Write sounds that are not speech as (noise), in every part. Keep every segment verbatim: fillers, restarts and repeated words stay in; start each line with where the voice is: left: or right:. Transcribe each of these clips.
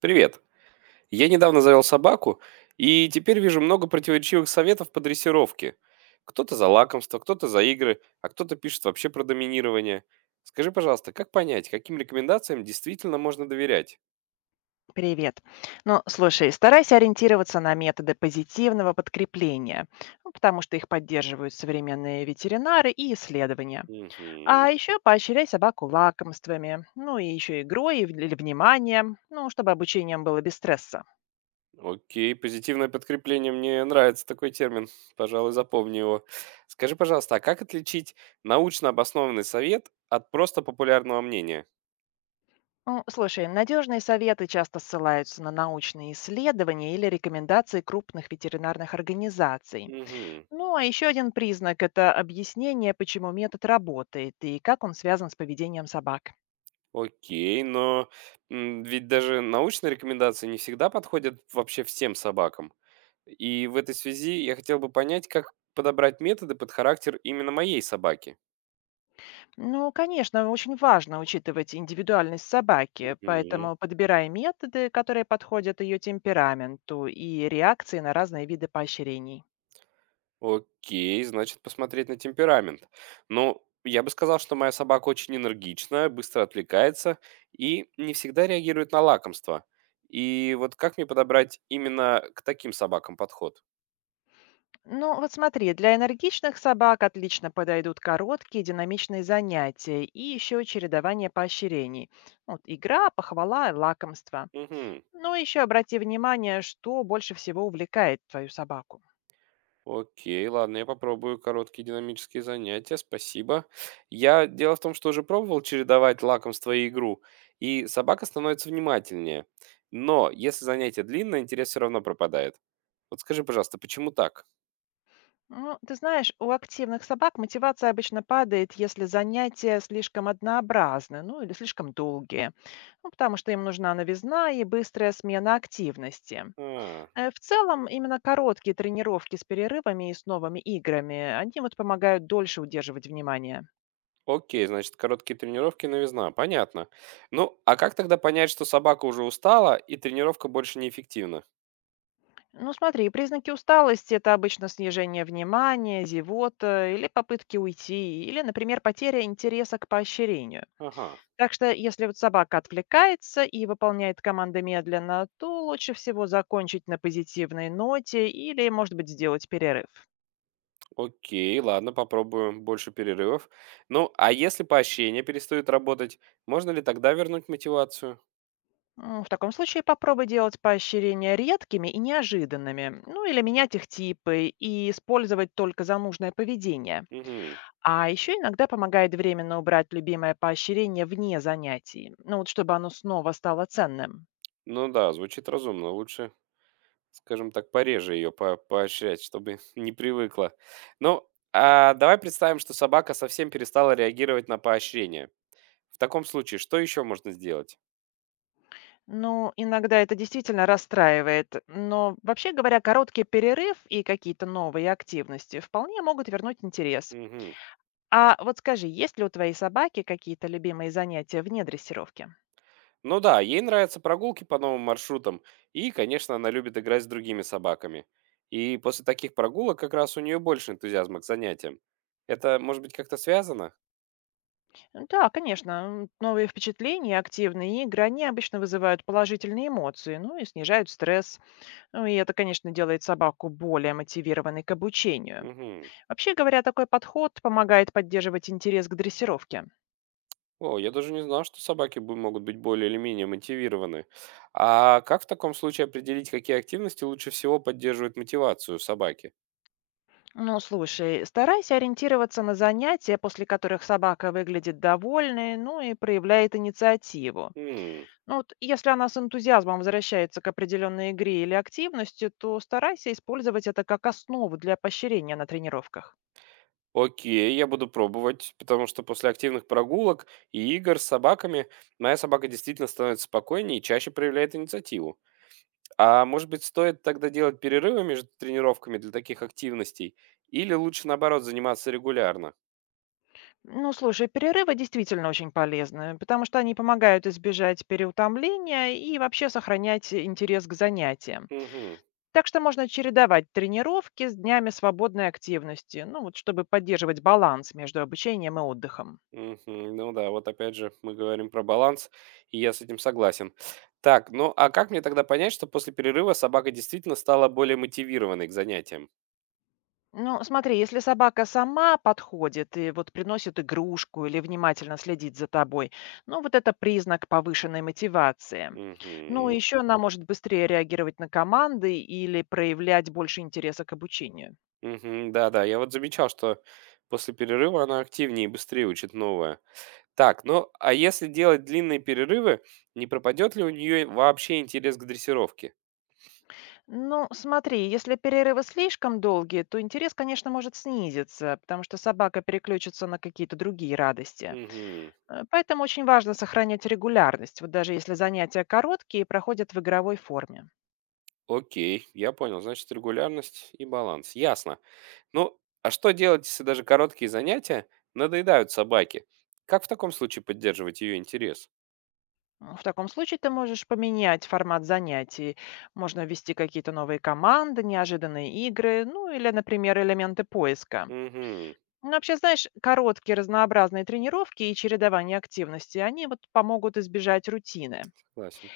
right: Привет. Я недавно завел собаку, и теперь вижу много противоречивых советов по дрессировке. Кто-то за лакомство, кто-то за игры, а кто-то пишет вообще про доминирование. Скажи, пожалуйста, как понять, каким рекомендациям действительно можно доверять?
left: Привет. Ну, слушай, старайся ориентироваться на методы позитивного подкрепления, ну, потому что их поддерживают современные ветеринары и исследования.
right: Угу.
left: А еще поощряй собаку лакомствами, ну и еще игрой и в- или вниманием, ну, чтобы обучением было без стресса.
right: Окей, позитивное подкрепление. Мне нравится такой термин. Пожалуй, запомни его. Скажи, пожалуйста, а как отличить научно обоснованный совет от просто популярного мнения?
left: Ну, слушай, надежные советы часто ссылаются на научные исследования или рекомендации крупных ветеринарных организаций.
right: Угу.
left: Ну, а еще один признак — это объяснение, почему метод работает и как он связан с поведением собак.
right: Окей, но, м, ведь даже научные рекомендации не всегда подходят вообще всем собакам. И в этой связи я хотел бы понять, как подобрать методы под характер именно моей собаки.
left: Ну, конечно, очень важно учитывать индивидуальность собаки,
right: Мгм.
left: поэтому подбирай методы, которые подходят ее темпераменту и реакции на разные виды поощрений.
right: Окей, значит, посмотреть на темперамент. Ну, я бы сказал, что моя собака очень энергичная, быстро отвлекается и не всегда реагирует на лакомство. И вот как мне подобрать именно к таким собакам подход?
left: Ну, вот смотри, для энергичных собак отлично подойдут короткие динамичные занятия и еще чередование поощрений. Вот, игра, похвала, лакомство.
right: Мгм.
left: Но еще обрати внимание, что больше всего увлекает твою собаку.
right: Окей, ладно, я попробую короткие динамические занятия, спасибо. Я дело в том, что уже пробовал чередовать лакомство и игру, и собака становится внимательнее. Но если занятие длинное, интерес все равно пропадает. Вот скажи, пожалуйста, почему так?
left: Ну, ты знаешь, у активных собак мотивация обычно падает, если занятия слишком однообразны, ну или слишком долгие, ну, потому что им нужна новизна и быстрая смена активности.
right: А,
left: Э, В целом, именно короткие тренировки с перерывами и с новыми играми, они вот помогают дольше удерживать внимание.
right: окей, значит, короткие тренировки новизна, понятно. Ну, а как тогда понять, что собака уже устала и тренировка больше неэффективна?
left: Ну смотри, признаки усталости — это обычно снижение внимания, зевота или попытки уйти, или, например, потеря интереса к поощрению.
right: Ага.
left: Так что, если вот собака отвлекается и выполняет команды медленно, то лучше всего закончить на позитивной ноте или, может быть, сделать перерыв.
right: Окей, ладно, попробую больше перерывов. Ну, а если поощрение перестает работать, можно ли тогда вернуть мотивацию?
left: М, В таком случае попробуй делать поощрения редкими и неожиданными, ну или менять их типы и использовать только за нужное поведение.
right: Мгм.
left: А еще иногда помогает временно убрать любимое поощрение вне занятий, ну вот чтобы оно снова стало ценным.
right: Ну да, звучит разумно. Лучше, скажем так, пореже ее по поощрять, чтобы (laughs) не привыкла. Ну, а давай представим, что собака совсем перестала реагировать на поощрение. В таком случае, что еще можно сделать?
left: Ну, иногда это действительно расстраивает, но вообще говоря, короткий перерыв и какие-то новые активности вполне могут вернуть интерес.
right: Мгм.
left: А вот скажи, есть ли у твоей собаки какие-то любимые занятия вне дрессировки?
right: Ну да, ей нравятся прогулки по новым маршрутам, и, конечно, она любит играть с другими собаками. И после таких прогулок как раз у нее больше энтузиазма к занятиям. Это, может быть, как-то связано?
left: Ну да, конечно, м, новые впечатления, активные игры, они обычно вызывают положительные эмоции, ну и снижают стресс. Ну и это, конечно, делает собаку более мотивированной к обучению.
right: Угу.
left: Вообще говоря, такой подход помогает поддерживать интерес к дрессировке.
right: О, я даже не знал, что собаки бу- могут быть более или менее мотивированы. А как в таком случае определить, какие активности лучше всего поддерживают мотивацию собаки?
left: Ну, слушай, старайся ориентироваться на занятия, после которых собака выглядит довольной, ну и проявляет инициативу.
right: М,
left: Ну вот, если она с энтузиазмом возвращается к определенной игре или активности, то старайся использовать это как основу для поощрения на тренировках.
right: Окей, я буду пробовать, потому что после активных прогулок и игр с собаками моя собака действительно становится спокойнее и чаще проявляет инициативу. А может быть, стоит тогда делать перерывы между тренировками для таких активностей? Или лучше, наоборот, заниматься регулярно?
left: Ну, слушай, перерывы действительно очень полезны, потому что они помогают избежать переутомления и вообще сохранять интерес к занятиям.
right: Мгм.
left: Так что можно чередовать тренировки с днями свободной активности, ну вот чтобы поддерживать баланс между обучением и отдыхом.
right: Мгм. Ну да, вот опять же мы говорим про баланс, и я с этим согласен. Так, ну а как мне тогда понять, что после перерыва собака действительно стала более мотивированной к занятиям?
left: Ну, смотри, если собака сама подходит и вот приносит игрушку или внимательно следит за тобой, ну вот это признак повышенной мотивации. Ну,
right: Мгм.
left: еще она может быстрее реагировать на команды или проявлять больше интереса к обучению.
right: Мгм. Да-да, я вот замечал, что после перерыва она активнее и быстрее учит новое. Так, ну а если делать длинные перерывы, не пропадет ли у нее вообще интерес к дрессировке?
left: Ну, смотри, если перерывы слишком долгие, то интерес, конечно, может снизиться, потому что собака переключится на какие-то другие радости.
right: Мгм.
left: Э, Поэтому очень важно сохранять регулярность, вот даже если занятия короткие и проходят в игровой форме.
right: Окей, я понял. Значит, регулярность и баланс. Ясно. Ну, а что делать, если даже короткие занятия надоедают собаке? Как в таком случае поддерживать ее интерес?
left: М, В таком случае ты можешь поменять формат занятий. Можно ввести какие-то новые команды, неожиданные игры, ну или, например, элементы поиска.
right: Угу,
left: Ну, вообще, знаешь, короткие разнообразные тренировки и чередование активности, они вот помогут избежать рутины.
right: согласен.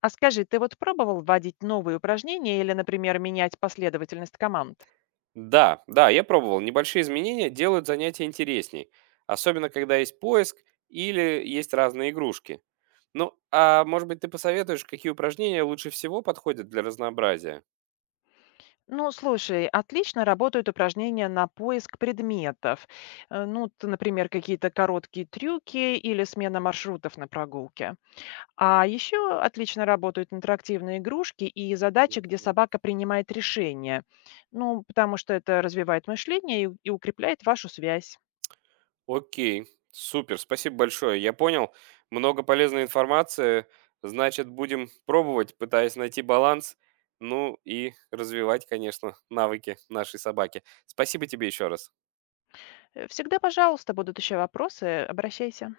left: А скажи, ты вот пробовал вводить новые упражнения или, например, менять последовательность команд?
right: Да, да, я пробовал. Небольшие изменения делают занятия интересней. Особенно, когда есть поиск или есть разные игрушки. Ну, а может быть, ты посоветуешь, какие упражнения лучше всего подходят для разнообразия?
left: Ну, слушай, отлично работают упражнения на поиск предметов. Э, Ну, т- например, какие-то короткие трюки или смена маршрутов на прогулке. А еще отлично работают интерактивные игрушки и задачи, где
right: Мгм.
left: собака принимает решения. Ну, потому что это развивает мышление и, и укрепляет вашу связь.
right: Окей, супер, спасибо большое. Я понял, много полезной информации. Значит, будем пробовать, пытаясь найти баланс, ну и развивать, конечно, навыки нашей собаки. Спасибо тебе еще раз.
left: Э, Всегда, пожалуйста, будут еще вопросы, обращайся.